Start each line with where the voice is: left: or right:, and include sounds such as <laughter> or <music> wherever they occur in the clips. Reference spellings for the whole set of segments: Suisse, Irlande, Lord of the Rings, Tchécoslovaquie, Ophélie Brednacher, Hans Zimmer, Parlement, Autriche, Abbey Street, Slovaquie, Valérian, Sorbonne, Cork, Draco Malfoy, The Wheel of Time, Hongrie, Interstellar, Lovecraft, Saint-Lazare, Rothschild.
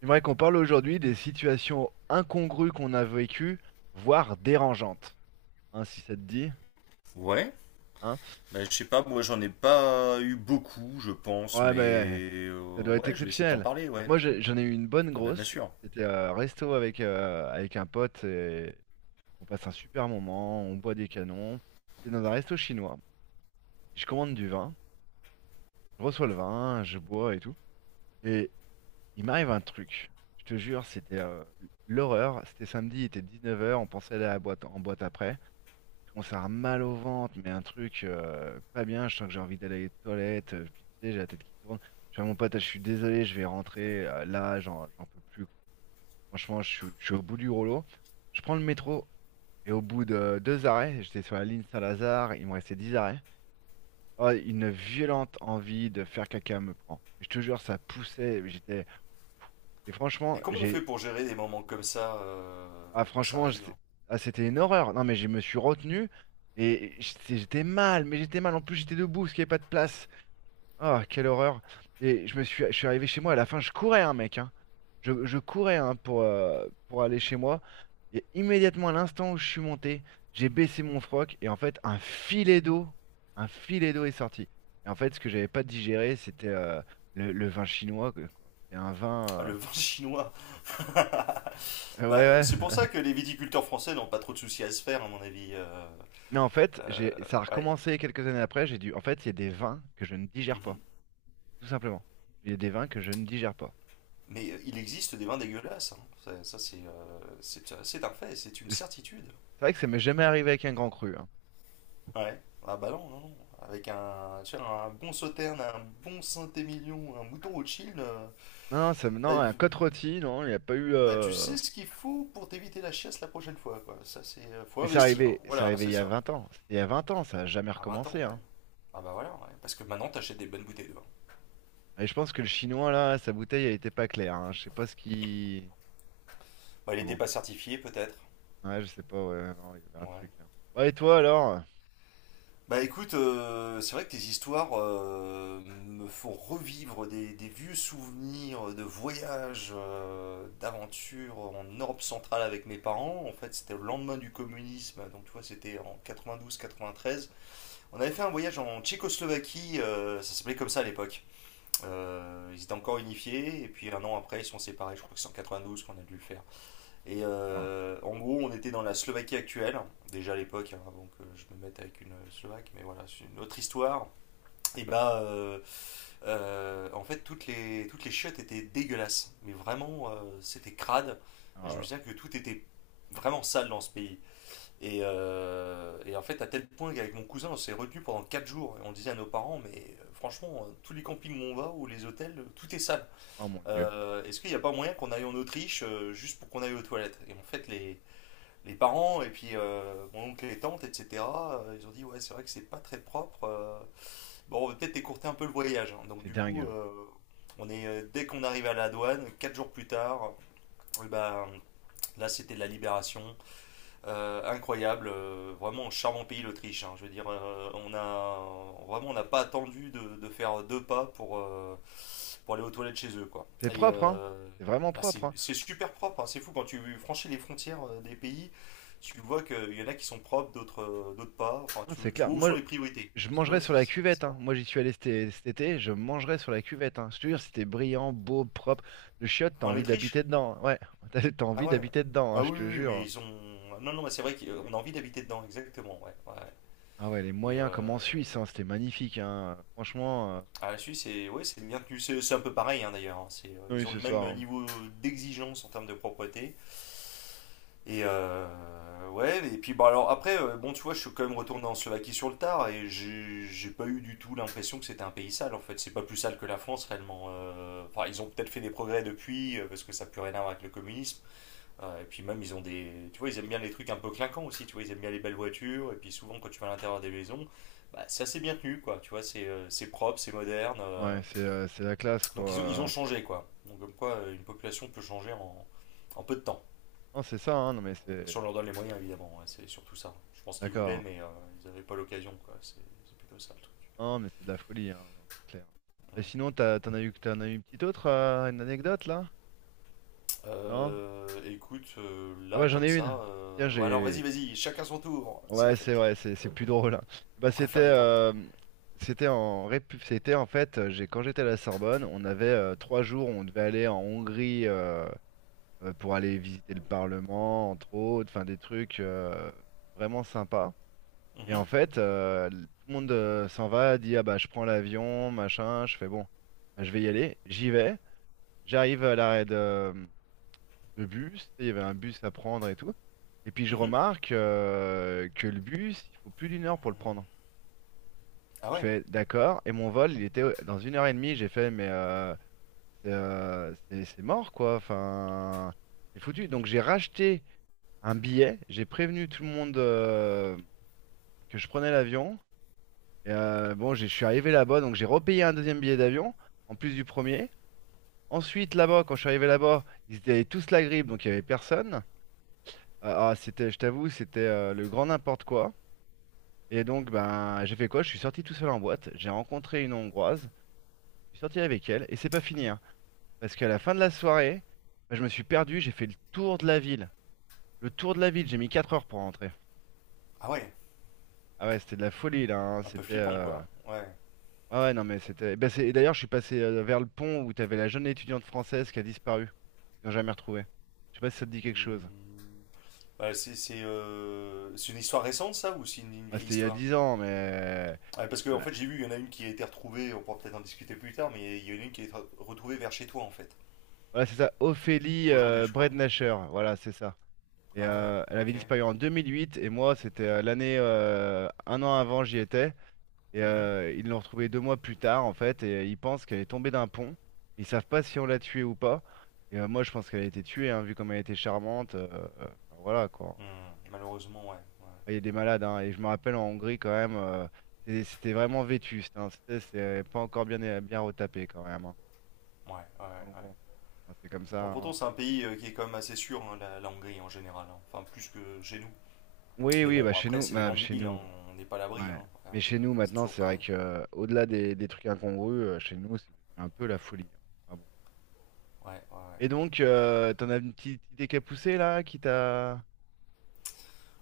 right: J'aimerais qu'on parle aujourd'hui des situations incongrues qu'on a vécues, voire dérangeantes. Hein, si ça te dit,
left: Ouais,
right: hein?
left: bah, je sais pas, moi j'en ai pas eu beaucoup, je pense,
right: Ouais, mais
left: mais
right: ça doit être
left: ouais, je vais essayer de t'en
right: exceptionnel.
left: parler, ouais.
right: Moi, j'en ai eu une bonne
left: Ah bah bien
right: grosse.
left: sûr.
right: C'était resto avec un pote et on passe un super moment, on boit des canons. C'était dans un resto chinois. Je commande du vin, je reçois le vin, je bois et tout. Et il m'arrive un truc. Je te jure, c'était l'horreur. C'était samedi, il était 19 heures. On pensait aller à la boîte, en boîte après. Commence à avoir mal au ventre, mais un truc pas bien, je sens que j'ai envie d'aller aux toilettes, puis tu sais, j'ai la tête qui tourne. Je fais à mon pote, ah, je suis désolé, je vais rentrer, là, j'en peux plus, quoi. Franchement, je suis au bout du rouleau. Je prends le métro, et au bout de deux arrêts, j'étais sur la ligne Saint-Lazare, il me restait 10 arrêts. Oh, une violente envie de faire caca me prend. Je te jure, ça poussait, j'étais. Et franchement,
left: Et comment on fait
right: j'ai
left: pour gérer des moments comme ça
right: ah,
left: quand ça arrive, hein?
right: ah, c'était une horreur. Non, mais je me suis retenu et j'étais mal, mais j'étais mal. En plus, j'étais debout parce qu'il n'y avait pas de place. Ah, quelle horreur. Et je suis arrivé chez moi. À la fin, je courais, hein, mec, hein. Je courais hein, pour aller chez moi. Et immédiatement, à l'instant où je suis monté, j'ai baissé mon froc et en fait, un filet d'eau est sorti. Et en fait, ce que j'avais pas digéré, c'était le vin chinois, quoi. C'était un
left: Ah, le
right: vin.
left: vin <laughs> chinois.
right: Ouais,
left: Bah, c'est pour
right: ouais.
left: ça que
right: <laughs>
left: les viticulteurs français n'ont pas trop de soucis à se faire, à mon avis. euh,
right: Mais en fait,
left: euh,
right: ça a
left: ouais.
right: recommencé quelques années après. En fait, il y a des vins que je ne digère pas,
left: Mhm.
right: tout simplement. Il y a des vins que je ne digère pas.
left: Mais il existe des vins dégueulasses, hein. Ça, c'est c'est un fait, c'est une
right: Et C'est
left: certitude.
right: c'est vrai que ça m'est jamais arrivé avec un grand cru, hein.
left: Ouais. Ah bah non, non, non. Avec un, tu vois, un bon sauterne, un bon Saint-Émilion, un mouton Rothschild,
right: Non, ça,
left: là,
right: non,
left: euh,
right: un côte rôti, non, il n'y a pas eu.
left: bah tu sais ce qu'il faut pour t'éviter la chiasse la prochaine fois, quoi. Ça c'est, faut
right: Mais
left: investir, hein.
right: c'est
left: Voilà,
right: arrivé il
left: c'est
right: y a
left: ça.
right: 20 ans. C'était Il y a 20 ans, ça n'a jamais
left: À 20 ans,
right: recommencé,
left: ouais.
right: hein.
left: Ah bah voilà, ouais. Parce que maintenant t'achètes des bonnes bouteilles de vin.
right: Et je pense que le chinois là, sa bouteille, elle était pas claire, hein. Je sais pas ce qui.
left: Bah il
right: Ah
left: était
right: bon,
left: pas certifié, peut-être.
right: ouais, je sais pas. Ouais, non, il y avait un
left: Ouais.
right: truc, hein. Bah, et toi alors?
left: Bah écoute, c'est vrai que tes histoires me font revivre des vieux souvenirs de voyages, d'aventures en Europe centrale avec mes parents. En fait, c'était le lendemain du communisme, donc tu vois, c'était en 92-93. On avait fait un voyage en Tchécoslovaquie, ça s'appelait comme ça à l'époque. Ils étaient encore unifiés, et puis un an après, ils se sont séparés, je crois que c'est en 92 qu'on a dû le faire. Et
right: Ah,
left: euh, en gros, on était dans la Slovaquie actuelle, déjà à l'époque, hein, avant que je me mette avec une Slovaque, mais voilà, c'est une autre histoire. Et bah, en fait, toutes les chiottes étaient dégueulasses, mais vraiment, c'était crade.
right: oh,
left: Et
right: là
left: je me
right: là.
left: souviens que tout était vraiment sale dans ce pays. Et en fait, à tel point qu'avec mon cousin, on s'est retenu pendant 4 jours. Et on disait à nos parents, mais franchement, tous les campings où on va, ou les hôtels, tout est sale.
right: Oh mon Dieu,
left: Est-ce qu'il n'y a pas moyen qu'on aille en Autriche juste pour qu'on aille aux toilettes? Et en fait, les parents et puis mon oncle et tante, etc. Ils ont dit ouais c'est vrai que c'est pas très propre. Bon on va peut-être écourter un peu le voyage, hein. Donc
right: c'est
left: du
right: dingue,
left: coup
right: hein.
left: on est dès qu'on arrive à la douane, 4 jours plus tard, eh ben, là c'était de la libération. Incroyable, vraiment charmant pays l'Autriche, hein. Je veux dire, on a vraiment on n'a pas attendu de faire deux pas pour aller aux toilettes chez eux, quoi.
right: C'est propre, hein. C'est vraiment
left: C'est
right: propre, hein.
left: c'est super propre, hein. C'est fou quand tu franchis les frontières des pays, tu vois qu'il y en a qui sont propres, d'autres d'autres pas. Enfin,
right: Non,
left: tu,
right: c'est
left: tu
right: clair.
left: vois où sont
right: Moi,
left: les priorités.
right: je
left: Tu
right: mangerai
left: vois,
right: sur
left: c'est
right: la cuvette,
left: c'est
right: hein.
left: marrant.
right: Moi, j'y suis allé cet été, je mangerai sur la cuvette, hein. Je te jure, c'était brillant, beau, propre. Le chiotte, t'as
left: En
right: envie
left: Autriche?
right: d'habiter dedans, hein. Ouais, <laughs> t'as
left: Ah
right: envie
left: ouais.
right: d'habiter dedans, hein,
left: Ah
right: je
left: oui,
right: te
left: oui, oui,
right: jure,
left: mais
right: hein.
left: ils ont. Non, non, mais c'est vrai qu'on a envie d'habiter dedans, exactement. Ouais, ouais.
right: Ah ouais, les
left: Et
right: moyens, comme
left: euh,
right: en Suisse, hein, c'était magnifique, hein. Franchement,
left: La Suisse, c'est ouais, c'est bien tenu. C'est un peu pareil hein, d'ailleurs, hein. C'est,
right: oui,
left: ils ont
right: c'est
left: le
right: ça,
left: même
right: hein.
left: niveau d'exigence en termes de propreté. Et ouais, et puis bah alors après, bon, tu vois, je suis quand même retourné en Slovaquie sur le tard et j'ai pas eu du tout l'impression que c'était un pays sale en fait. C'est pas plus sale que la France réellement. Enfin, ils ont peut-être fait des progrès depuis parce que ça n'a plus rien à voir avec le communisme. Et puis même, ils ont des. Tu vois, ils aiment bien les trucs un peu clinquants aussi. Tu vois, ils aiment bien les belles voitures. Et puis souvent, quand tu vas à l'intérieur des maisons, bah, c'est assez bien tenu quoi. Tu vois, c'est propre, c'est moderne. euh,
right: Ouais, c'est la classe,
left: donc ils ont
right: quoi.
left: changé quoi. Donc comme quoi une population peut changer en peu de temps.
right: Non, c'est ça, hein. Non, mais
left: Si on
right: c'est.
left: leur donne les moyens évidemment, ouais, c'est surtout ça. Je pense qu'ils voulaient
right: D'accord.
left: mais ils n'avaient pas l'occasion quoi. C'est plutôt ça le truc.
right: Non, mais c'est de la folie, hein. Non, c'est clair. Et
left: Hum.
right: sinon, t'en as eu une petite autre, une anecdote, là? Non?
left: Écoute,
right: Ah
left: là
right: bah, j'en
left: comme
right: ai
left: ça,
right: une. Tiens,
left: ouais, alors vas-y
right: j'ai.
left: vas-y, chacun son tour, c'est la
right: Ouais, c'est
left: fête.
right: vrai, c'est plus drôle, hein. Bah,
left: On va faire les tournées.
right: c'était c'était en fait, j'ai quand j'étais à la Sorbonne, on avait 3 jours, où on devait aller en Hongrie pour aller visiter le Parlement, entre autres, enfin des trucs vraiment sympas. Et
left: Mhm,
right: en fait, tout le monde s'en va, dit ah bah je prends l'avion, machin, je fais bon, bah, je vais y aller, j'y vais, j'arrive à l'arrêt le bus, tu sais, il y avait un bus à prendre et tout. Et puis je
left: mhm.
right: remarque que le bus, il faut plus d'une heure pour le prendre.
left: Ah
right: Je
left: ouais,
right: fais d'accord, et mon vol, il était dans une heure et demie. J'ai fait, mais c'est mort quoi, enfin, c'est foutu. Donc j'ai racheté un billet, j'ai prévenu tout le monde que je prenais l'avion. Et, bon, je suis arrivé là-bas, donc j'ai repayé un deuxième billet d'avion, en plus du premier. Ensuite, là-bas, quand je suis arrivé là-bas, ils étaient tous la grippe, donc il n'y avait personne. Ah, ah, c'était, je t'avoue, c'était le grand n'importe quoi. Et donc, ben, j'ai fait quoi? Je suis sorti tout seul en boîte. J'ai rencontré une Hongroise. Je suis sorti avec elle. Et c'est pas fini, hein. Parce qu'à la fin de la soirée, ben, je me suis perdu. J'ai fait le tour de la ville. Le tour de la ville. J'ai mis 4 heures pour rentrer.
left: ah ouais,
right: Ah ouais, c'était de la folie, là, hein.
left: un peu
right: C'était.
left: flippant quoi. Ouais.
right: Ah ouais, non, mais c'était. Ben, et d'ailleurs, je suis passé vers le pont où t'avais la jeune étudiante française qui a disparu. Ils n'ont jamais retrouvée. Je sais pas si ça te dit quelque chose.
left: Hmm. Ouais, c'est une histoire récente ça ou c'est une
right: Ah,
left: vieille
right: c'était il y a
left: histoire?
right: 10 ans, mais.
left: Ouais, parce que en
right: Ouais.
left: fait, j'ai vu, il y en a une qui a été retrouvée, on pourra peut-être en discuter plus tard, mais il y en a une qui a été retrouvée vers chez toi en fait.
right: Voilà, c'est ça. Ophélie
left: Aujourd'hui, je crois.
right: Brednacher. Voilà, c'est ça. Et
left: Ah ouais,
right: elle avait
left: ok.
right: disparu en 2008 et moi c'était l'année un an avant j'y étais et
left: Mhm.
right: ils l'ont retrouvée 2 mois plus tard en fait et ils pensent qu'elle est tombée d'un pont. Ils savent pas si on l'a tuée ou pas. Et moi je pense qu'elle a été tuée hein, vu comme elle était charmante. Enfin, voilà quoi.
left: Hmm, malheureusement, ouais.
right: Il y a des malades hein, et je me rappelle en Hongrie quand même c'était vraiment vétuste, hein. C'est pas encore bien bien retapé quand même, hein.
left: Ouais, ouais, ouais.
right: Donc
left: Ouais.
right: bon, enfin, c'est comme ça,
left: Bon, pourtant,
right: hein.
left: c'est un pays qui est quand même assez sûr, hein, la Hongrie en général, hein. Enfin, plus que chez nous.
right: Oui
left: Mais
right: oui
left: bon,
right: bah chez
left: après,
right: nous
left: c'est les
right: bah,
left: grandes
right: chez
left: villes, hein,
right: nous.
left: on n'est pas à l'abri, hein.
right: Ouais.
left: Ouais,
right: Mais chez nous,
left: c'est
right: maintenant,
left: toujours
right: c'est vrai
left: pareil.
right: que au-delà des trucs incongrus, chez nous, c'est devenu un peu la folie, hein. Ah bon.
left: Ouais, ouais, ouais.
right: Et donc, t'en as une petite idée qui a poussé là, qui t'a.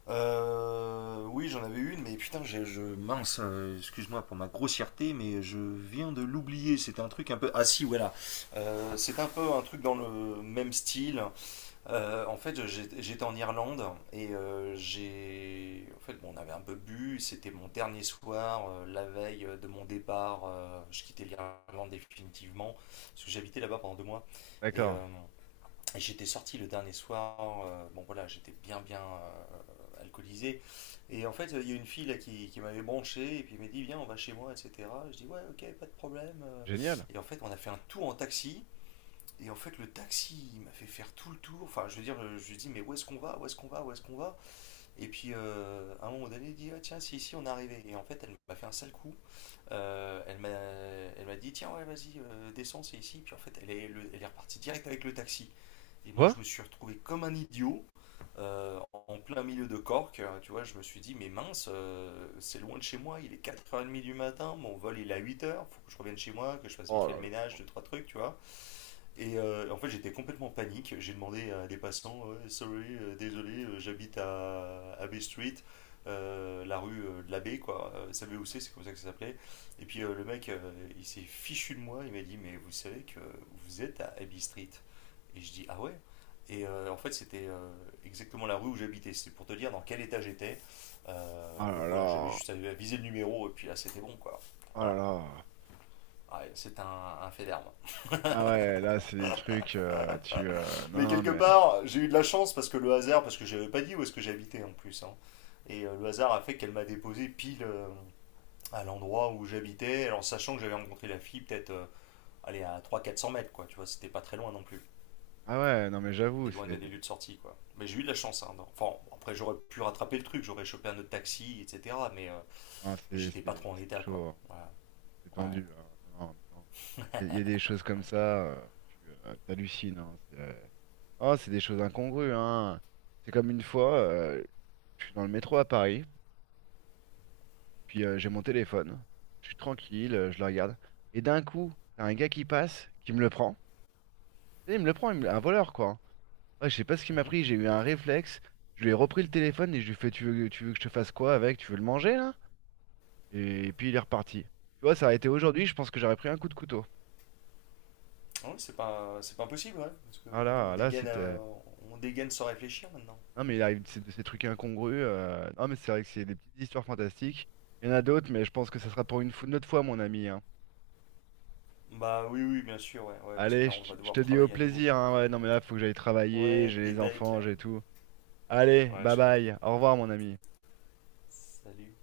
left: Oui, j'en avais une, mais putain, mince, excuse-moi pour ma grossièreté, mais je viens de l'oublier. C'était un truc un peu. Ah si, voilà. C'est un peu un truc dans le même style. En fait, j'étais en Irlande j'ai. En fait, bon, on avait un peu bu. C'était mon dernier soir, la veille de mon départ. Je quittais l'Irlande définitivement parce que j'habitais là-bas pendant 2 mois. Et
right: D'accord.
left: euh, et j'étais sorti le dernier soir, bon voilà, j'étais bien bien alcoolisé. Et en fait, il y a une fille là, qui m'avait branché et puis elle m'a dit Viens, on va chez moi, etc. Je dis Ouais, ok, pas de problème.
right: Génial.
left: Et en fait, on a fait un tour en taxi. Et en fait, le taxi, il m'a fait faire tout le tour. Enfin, je veux dire, je lui dis Mais où est-ce qu'on va? Où est-ce qu'on va? Où est-ce qu'on va? Et puis, à un moment donné, il dit Ah, Tiens, c'est ici, on est arrivé. Et en fait, elle m'a fait un sale coup. Elle m'a dit Tiens, ouais, vas-y, descends, c'est ici. Puis en fait, elle est repartie direct avec le taxi. Et moi,
right: Quoi?
left: je me suis retrouvé comme un idiot en plein milieu de Cork. Tu vois, je me suis dit, mais mince, c'est loin de chez moi. Il est 4h30 du matin. Mon vol, il est à 8h. Faut que je revienne chez moi, que je fasse vite
right: Oh
left: fait
right: là
left: le
right: là.
left: ménage, deux, trois trucs, tu vois. Et en fait, j'étais complètement en panique. J'ai demandé à des passants, Ouais, sorry, désolé, j'habite à Abbey Street, la rue de l'abbé, quoi. Savez où c'est comme ça que ça s'appelait. Et puis le mec, il s'est fichu de moi. Il m'a dit, mais vous savez que vous êtes à Abbey Street. Et je dis, ah ouais? Et en fait, c'était exactement la rue où j'habitais. C'est pour te dire dans quel état j'étais.
right: Oh là
left: Donc voilà, j'avais
right: là.
left: juste à viser le numéro et puis là, c'était bon, quoi.
right: Oh là
left: Voilà.
right: là.
left: Ouais, c'est un fait d'armes.
right: Ah
left: <laughs>
right: ouais, là, c'est des trucs. Tu.
left: Mais
right: Non,
left: quelque
right: mais.
left: part, j'ai eu de la chance parce que le hasard, parce que je n'avais pas dit où est-ce que j'habitais en plus, hein. Le hasard a fait qu'elle m'a déposé pile à l'endroit où j'habitais, alors sachant que j'avais rencontré la fille peut-être allez, à 300 400 mètres, quoi. Tu vois, c'était pas très loin non plus.
right: Ah ouais, non, mais
left: Des
right: j'avoue,
left: loin des
right: c'est.
left: lieux de sortie, quoi. Mais j'ai eu de la chance, hein, enfin, après, j'aurais pu rattraper le truc, j'aurais chopé un autre taxi, etc. Mais euh,
right: Non,
left: mais j'étais pas trop en
right: c'est
left: état, quoi.
right: chaud, hein.
left: Voilà.
right: C'est
left: Ouais.
right: tendu, hein. Non, non, non. Il y a des choses comme ça, tu t'hallucines, hein, c'est oh, c'est des choses incongrues, hein. C'est comme une fois, je suis dans le métro à Paris, puis j'ai mon téléphone. Je suis tranquille, je le regarde. Et d'un coup, t'as un gars qui passe, qui me le prend. Et il me le prend, un voleur, quoi. Ouais, je sais pas ce qu'il m'a
left: Mhm.
right: pris, j'ai eu un réflexe. Je lui ai repris le téléphone et je lui fais, tu veux que je te fasse quoi avec? Tu veux le manger, là? Et, puis il est reparti. Tu vois, ça a été aujourd'hui, je pense que j'aurais pris un coup de couteau.
left: Ah oui, c'est pas impossible, ouais. Parce que
right: Ah
left: maintenant,
right: là, là, c'était.
left: on dégaine sans réfléchir maintenant.
right: Non, mais il arrive de ces trucs incongrus. Non, mais c'est vrai que c'est des petites histoires fantastiques. Il y en a d'autres, mais je pense que ça sera pour une autre fois, mon ami, hein.
left: Bah oui, oui, bien sûr, ouais, ouais, parce que
right: Allez,
left: là,
right: je,
left: on
right: te
left: va
right: je te
left: devoir
right: dis au
left: travailler à nouveau.
right: plaisir, hein, ouais, non, mais là, faut que j'aille travailler,
left: Ouais,
right: j'ai
left: des
right: les
left: becs.
right: enfants, j'ai tout. Allez,
left: Ouais,
right: bye
left: je comprends.
right: bye. Au revoir, mon ami.
left: Salut.